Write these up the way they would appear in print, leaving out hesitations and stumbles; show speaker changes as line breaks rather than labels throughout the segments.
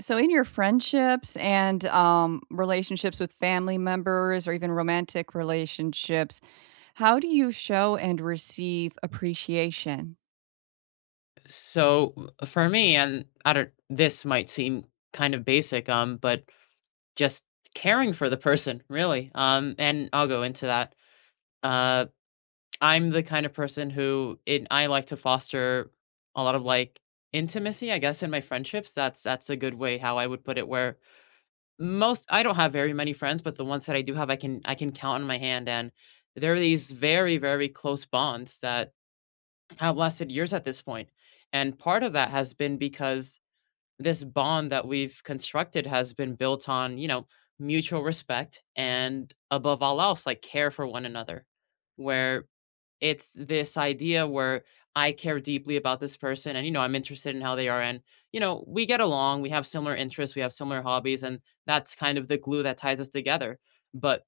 So in your friendships and relationships with family members or even romantic relationships, how do you show and receive appreciation?
So for me, and I don't, this might seem kind of basic, but just caring for the person, really. And I'll go into that. Uh, I'm the kind of person who I like to foster a lot of like intimacy, I guess, in my friendships. That's a good way how I would put it. Where most I don't have very many friends, but the ones that I do have, I can count on my hand, and there are these very close bonds that have lasted years at this point. And part of that has been because this bond that we've constructed has been built on, you know, mutual respect and above all else, like care for one another. Where it's this idea where I care deeply about this person and, you know, I'm interested in how they are. And, you know, we get along, we have similar interests, we have similar hobbies, and that's kind of the glue that ties us together. But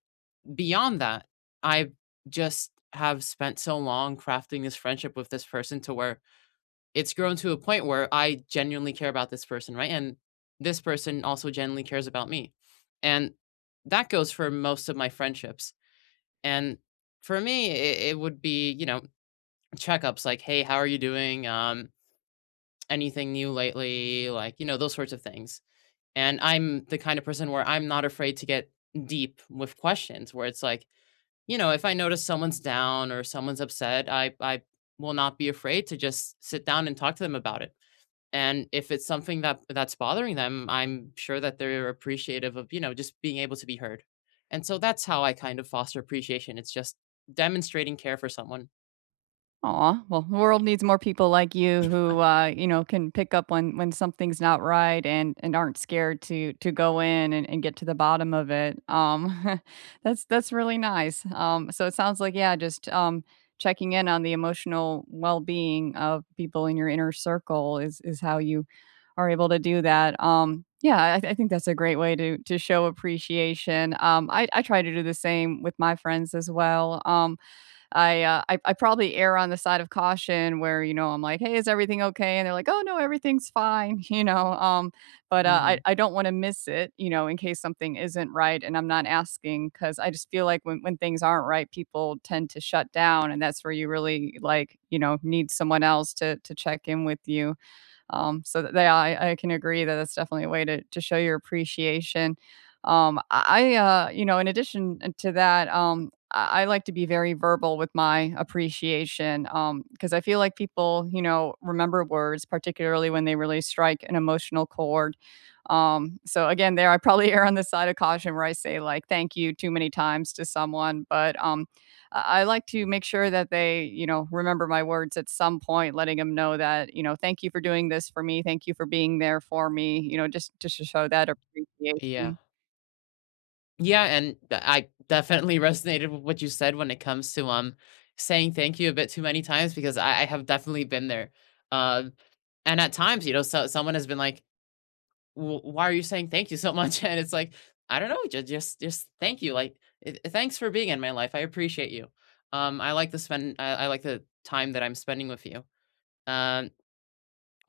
beyond that, I just have spent so long crafting this friendship with this person to where it's grown to a point where I genuinely care about this person, right? And this person also genuinely cares about me. And that goes for most of my friendships. And for me, it would be, you know, checkups like, hey, how are you doing? Anything new lately? Like, you know, those sorts of things. And I'm the kind of person where I'm not afraid to get deep with questions where it's like, you know, if I notice someone's down or someone's upset, I will not be afraid to just sit down and talk to them about it and if it's something that's bothering them, I'm sure that they're appreciative of, you know, just being able to be heard. And so that's how I kind of foster appreciation. It's just demonstrating care for someone.
Aw, well, the world needs more people like you who, you know, can pick up when something's not right and aren't scared to go in and get to the bottom of it. That's really nice. So it sounds like, yeah, just, checking in on the emotional well-being of people in your inner circle is how you are able to do that. Yeah, I think that's a great way to show appreciation. I try to do the same with my friends as well. I probably err on the side of caution where, you know, I'm like, "Hey, is everything okay?" And they're like, "Oh, no, everything's fine," you know, but, I
hmm
I don't wanna miss it, you know, in case something isn't right and I'm not asking because I just feel like when things aren't right, people tend to shut down, and that's where you really, like, you know, need someone else to check in with you. So that I can agree that that's definitely a way to show your appreciation. You know, in addition to that, I like to be very verbal with my appreciation because I feel like people, you know, remember words, particularly when they really strike an emotional chord. So again, there I probably err on the side of caution where I say like "thank you" too many times to someone, but I like to make sure that they, you know, remember my words at some point, letting them know that, you know, thank you for doing this for me. Thank you for being there for me, you know, just to show that
Yeah.
appreciation.
Yeah, and I definitely resonated with what you said when it comes to saying thank you a bit too many times because I have definitely been there. Um, and at times, you know, someone has been like, Why are you saying thank you so much?" And it's like, I don't know, just thank you. Like, thanks for being in my life. I appreciate you. I like to I like the time that I'm spending with you. Um,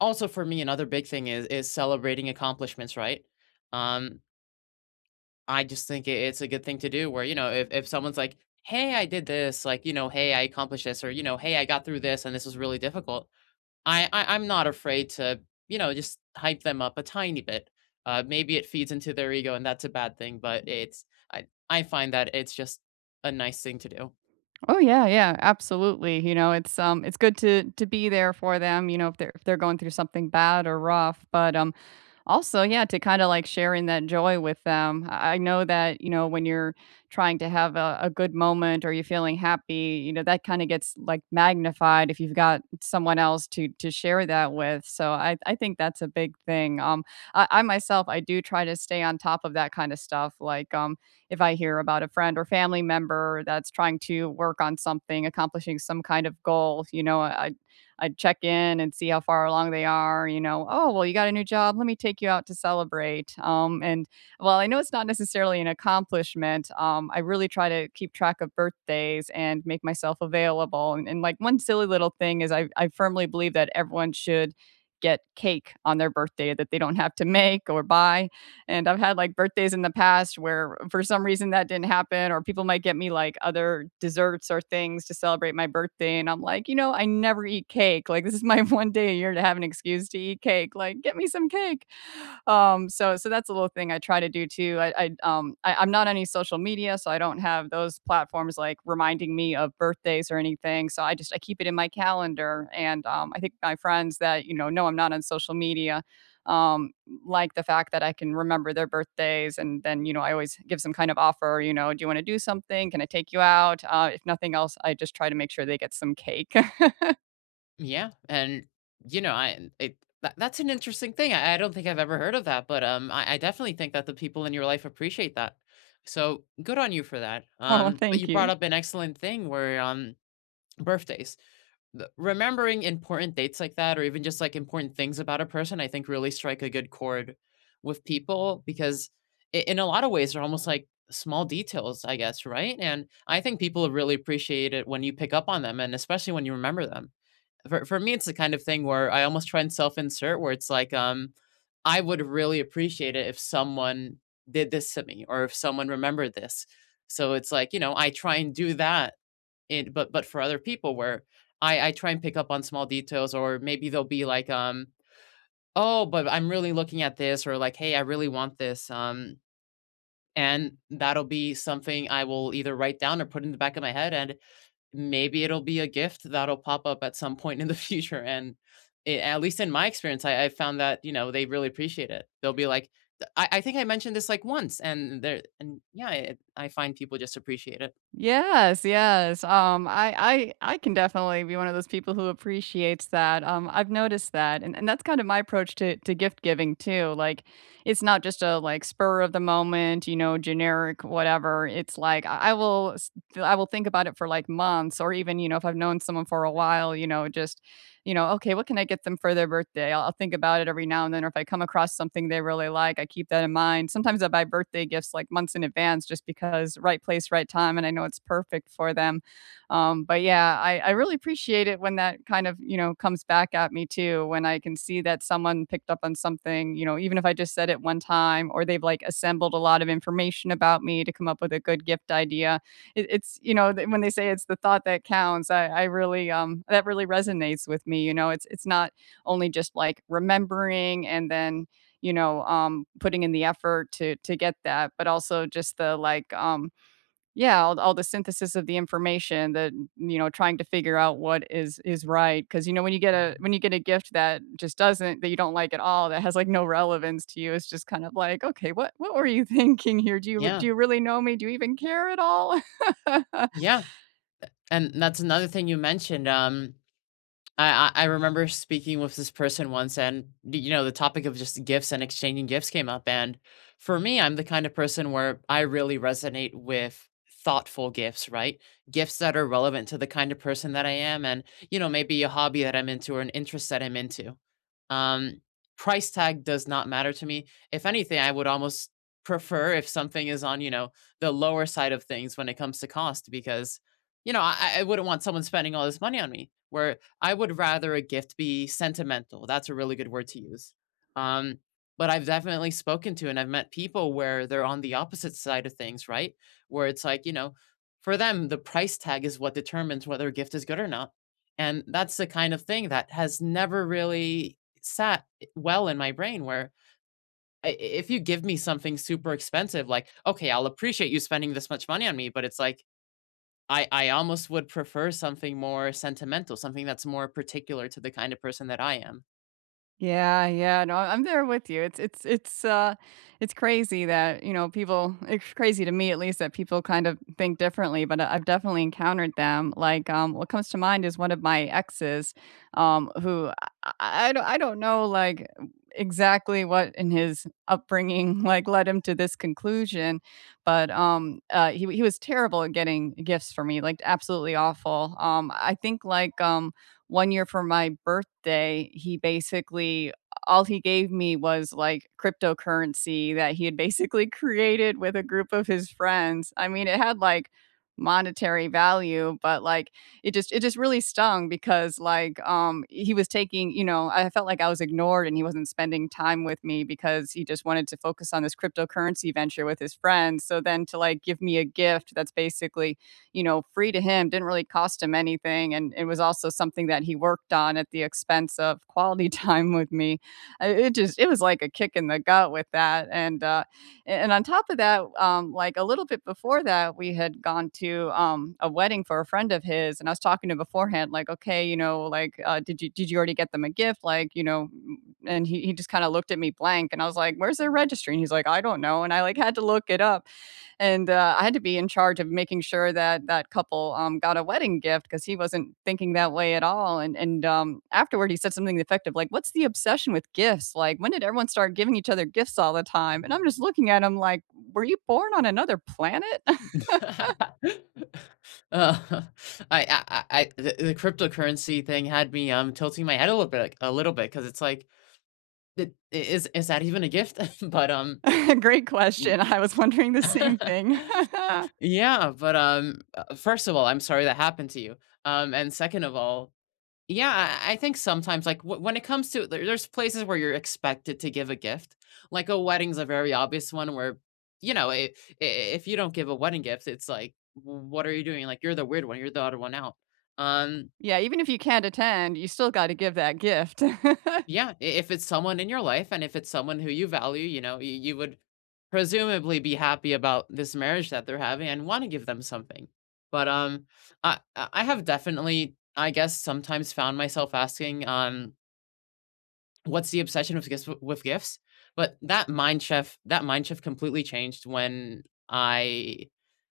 Also for me, another big thing is celebrating accomplishments, right? Um, I just think it's a good thing to do. Where you know, if someone's like, hey, I did this, like you know, hey, I accomplished this, or you know, hey, I got through this, and this was really difficult. I'm not afraid to, you know, just hype them up a tiny bit. Maybe it feeds into their ego, and that's a bad thing. But it's I find that it's just a nice thing to do.
Oh yeah, yeah, absolutely. You know, it's it's good to be there for them, you know, if they're going through something bad or rough, but also, yeah, to kind of like sharing that joy with them. I know that, you know, when you're trying to have a good moment or you're feeling happy, you know, that kind of gets like magnified if you've got someone else to share that with. So I think that's a big thing. I myself, I do try to stay on top of that kind of stuff. Like, if I hear about a friend or family member that's trying to work on something, accomplishing some kind of goal, you know, I'd check in and see how far along they are, you know, "Oh, well, you got a new job. Let me take you out to celebrate." And while I know it's not necessarily an accomplishment, I really try to keep track of birthdays and make myself available. And like one silly little thing is I firmly believe that everyone should get cake on their birthday that they don't have to make or buy. And I've had like birthdays in the past where for some reason that didn't happen, or people might get me like other desserts or things to celebrate my birthday. And I'm like, you know, I never eat cake. Like, this is my one day a year to have an excuse to eat cake. Like, get me some cake. So that's a little thing I try to do too. I'm not on any social media, so I don't have those platforms like reminding me of birthdays or anything. So I just I keep it in my calendar, and I think my friends that you know I'm not on social media um like the fact that I can remember their birthdays, and then, you know, I always give some kind of offer. You know, do you want to do something? Can I take you out? If nothing else, I just try to make sure they get some cake.
Yeah, and you know, I it that's an interesting thing. I don't think I've ever heard of that, but I definitely think that the people in your life appreciate that. So good on you for that.
Oh,
But you
thank
brought
you.
up an excellent thing where birthdays. The remembering important dates like that or even just like important things about a person, I think, really strike a good chord with people because I in a lot of ways they're almost like small details, I guess, right? And I think people really appreciate it when you pick up on them and especially when you remember them. For me it's the kind of thing where I almost try and self-insert where it's like I would really appreciate it if someone did this to me or if someone remembered this, so it's like you know I try and do that. It But for other people where I try and pick up on small details, or maybe they'll be like, "Oh, but I'm really looking at this," or like, "Hey, I really want this." And that'll be something I will either write down or put in the back of my head, and maybe it'll be a gift that'll pop up at some point in the future. And at least in my experience, I found that you know they really appreciate it. They'll be like, "I think I mentioned this like once," and they're and yeah, I find people just appreciate it.
Yes, yes. I can definitely be one of those people who appreciates that. I've noticed that, and that's kind of my approach to gift giving too. Like, it's not just a like spur of the moment, you know, generic whatever. It's like I will think about it for like months, or even you know, if I've known someone for a while, you know, just you know, okay, what can I get them for their birthday? I'll think about it every now and then. Or if I come across something they really like, I keep that in mind. Sometimes I buy birthday gifts like months in advance just because right place, right time, and I know it's perfect for them. But yeah, I really appreciate it when that kind of, you know, comes back at me too, when I can see that someone picked up on something, you know, even if I just said it one time or they've like assembled a lot of information about me to come up with a good gift idea. It, it's you know when they say it's the thought that counts, I really that really resonates with me. You know, it's not only just like remembering, and then you know putting in the effort to get that, but also just the like yeah, all the synthesis of the information that, you know, trying to figure out what is right. Because you know, when you get a gift that just doesn't that you don't like at all, that has, like, no relevance to you, it's just kind of like, "Okay, what were you thinking here? Do you
Yeah,
do you really know me? Do you even care at all?"
yeah. And that's another thing you mentioned. I remember speaking with this person once, and you know, the topic of just gifts and exchanging gifts came up. And for me, I'm the kind of person where I really resonate with thoughtful gifts, right? Gifts that are relevant to the kind of person that I am, and you know, maybe a hobby that I'm into or an interest that I'm into. Um, Price tag does not matter to me. If anything, I would almost prefer if something is on you know the lower side of things when it comes to cost, because you know, I wouldn't want someone spending all this money on me. Where I would rather a gift be sentimental. That's a really good word to use. Um, but I've definitely spoken to and I've met people where they're on the opposite side of things, right? Where it's like, you know, for them, the price tag is what determines whether a gift is good or not. And that's the kind of thing that has never really sat well in my brain. Where if you give me something super expensive, like, okay, I'll appreciate you spending this much money on me, but it's like, I almost would prefer something more sentimental, something that's more particular to the kind of person that I am.
Yeah, yeah, no, I'm there with you. It's it's crazy that, you know, people it's crazy to me at least that people kind of think differently, but I've definitely encountered them. Like what comes to mind is one of my exes who, I don't know like exactly what in his upbringing like led him to this conclusion, but he was terrible at getting gifts for me, like absolutely awful. I think like one year for my birthday, he basically all he gave me was, like, cryptocurrency that he had basically created with a group of his friends. I mean, it had, like, monetary value, but, like, it just really stung because, like, he was taking you know, I felt like I was ignored and he wasn't spending time with me because he just wanted to focus on this cryptocurrency venture with his friends. So then to, like, give me a gift that's basically you know, free to him, didn't really cost him anything. And it was also something that he worked on at the expense of quality time with me. It just, it was like a kick in the gut with that. And on top of that, like a little bit before that, we had gone to a wedding for a friend of his, and I was talking to him beforehand, like, okay, you know, like, did you already get them a gift, like, you know, and he just kind of looked at me blank, and I was like, where's their registry? And he's like, I don't know, and I like had to look it up, and I had to be in charge of making sure that that couple got a wedding gift because he wasn't thinking that way at all. And afterward, he said something effective like, "What's the obsession with gifts? Like, when did everyone start giving each other gifts all the time?" And I'm just looking at him like, "Were you born on another planet?"
Uh, I The cryptocurrency thing had me, tilting my head a little bit, because it's like, "Did is that even a gift?" But,
Great
n
question. I was wondering the same thing.
yeah, first of all, I'm sorry that happened to you, and second of all, yeah, I think sometimes, like when it comes to there's places where you're expected to give a gift. Like a wedding's a very obvious one where, you know, if you don't give a wedding gift, it's like, What are you doing? Like you're the weird one, you're the odd one out." Um,
Yeah, even if you can't attend, you still got to give that gift.
yeah, if it's someone in your life and if it's someone who you value, you know, you would presumably be happy about this marriage that they're having and want to give them something. But I have definitely, I guess, sometimes found myself asking, what's the obsession with gifts? But that mind shift completely changed when I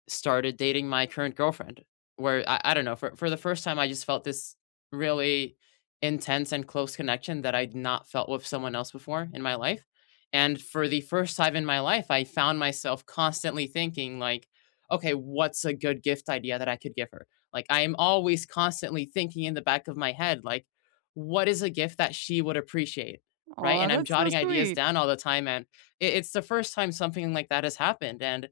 started dating my current girlfriend, where I don't know, for the first time I just felt this really intense and close connection that I'd not felt with someone else before in my life. And for the first time in my life I found myself constantly thinking like, okay, what's a good gift idea that I could give her? Like I am always constantly thinking in the back of my head like, what is a gift that she would appreciate, right?
Oh,
And I'm
that's so
jotting ideas
sweet.
down all the time. And it's the first time something like that has happened, and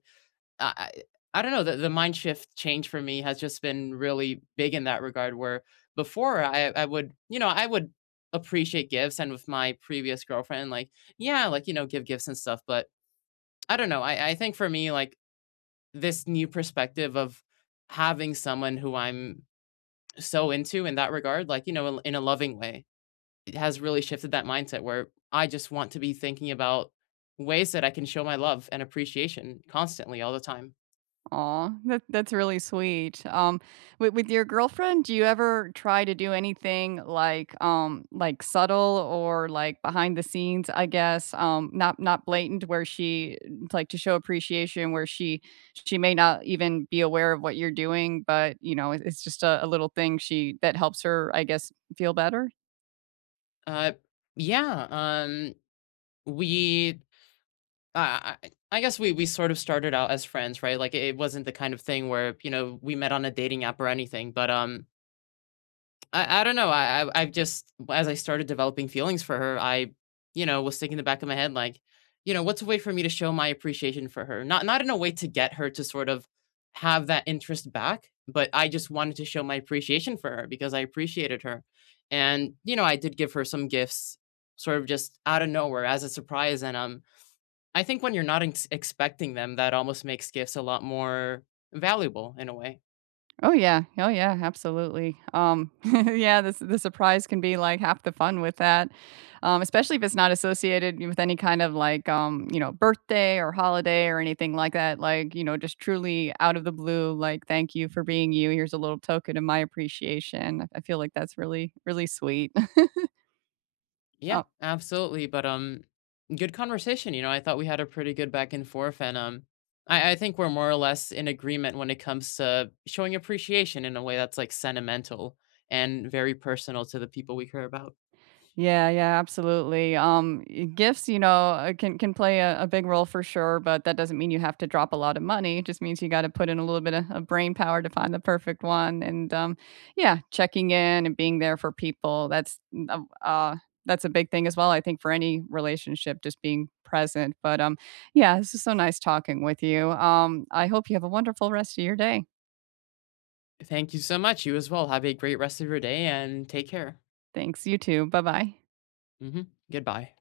I I I don't know, the mind shift change for me has just been really big in that regard, where before I would, you know, I would appreciate gifts and with my previous girlfriend, like, yeah, like, you know, give gifts and stuff. But I don't know. I think for me, like this new perspective of having someone who I'm so into in that regard, like, you know, in a loving way, it has really shifted that mindset where I just want to be thinking about ways that I can show my love and appreciation constantly all the time.
Aw, that that's really sweet. With your girlfriend, do you ever try to do anything like subtle or like behind the scenes, I guess, not not blatant where she like to show appreciation where she may not even be aware of what you're doing, but you know, it's just a little thing she that helps her, I guess, feel better?
Uh, yeah. We, I guess we sort of started out as friends, right? Like it wasn't the kind of thing where you know we met on a dating app or anything, but I don't know. I I've just As I started developing feelings for her, you know, was thinking in the back of my head like, you know, what's a way for me to show my appreciation for her? Not not in a way to get her to sort of have that interest back, but I just wanted to show my appreciation for her because I appreciated her. And, you know, I did give her some gifts sort of just out of nowhere as a surprise, and I think when you're not expecting them, that almost makes gifts a lot more valuable in a way.
Oh yeah. Oh yeah, absolutely. Yeah, this the surprise can be, like, half the fun with that, especially if it's not associated with any kind of, like, you know, birthday or holiday or anything like that, like, you know, just truly out of the blue, like, "Thank you for being you. Here's a little token of my appreciation." I feel like that's really, really sweet.
Yeah, absolutely. But good conversation. You know, I thought we had a pretty good back and forth, and I think we're more or less in agreement when it comes to showing appreciation in a way that's like sentimental and very personal to the people we care about.
Yeah, yeah, absolutely. Gifts, you know, can play a big role for sure, but that doesn't mean you have to drop a lot of money. It just means you got to put in a little bit of brain power to find the perfect one. And yeah, checking in and being there for people. That's a big thing as well. I think for any relationship, just being present. But yeah, this is so nice talking with you. I hope you have a wonderful rest of your day.
Thank you so much. You as well. Have a great rest of your day and take care.
Thanks. You too. Bye bye.
hmm Goodbye.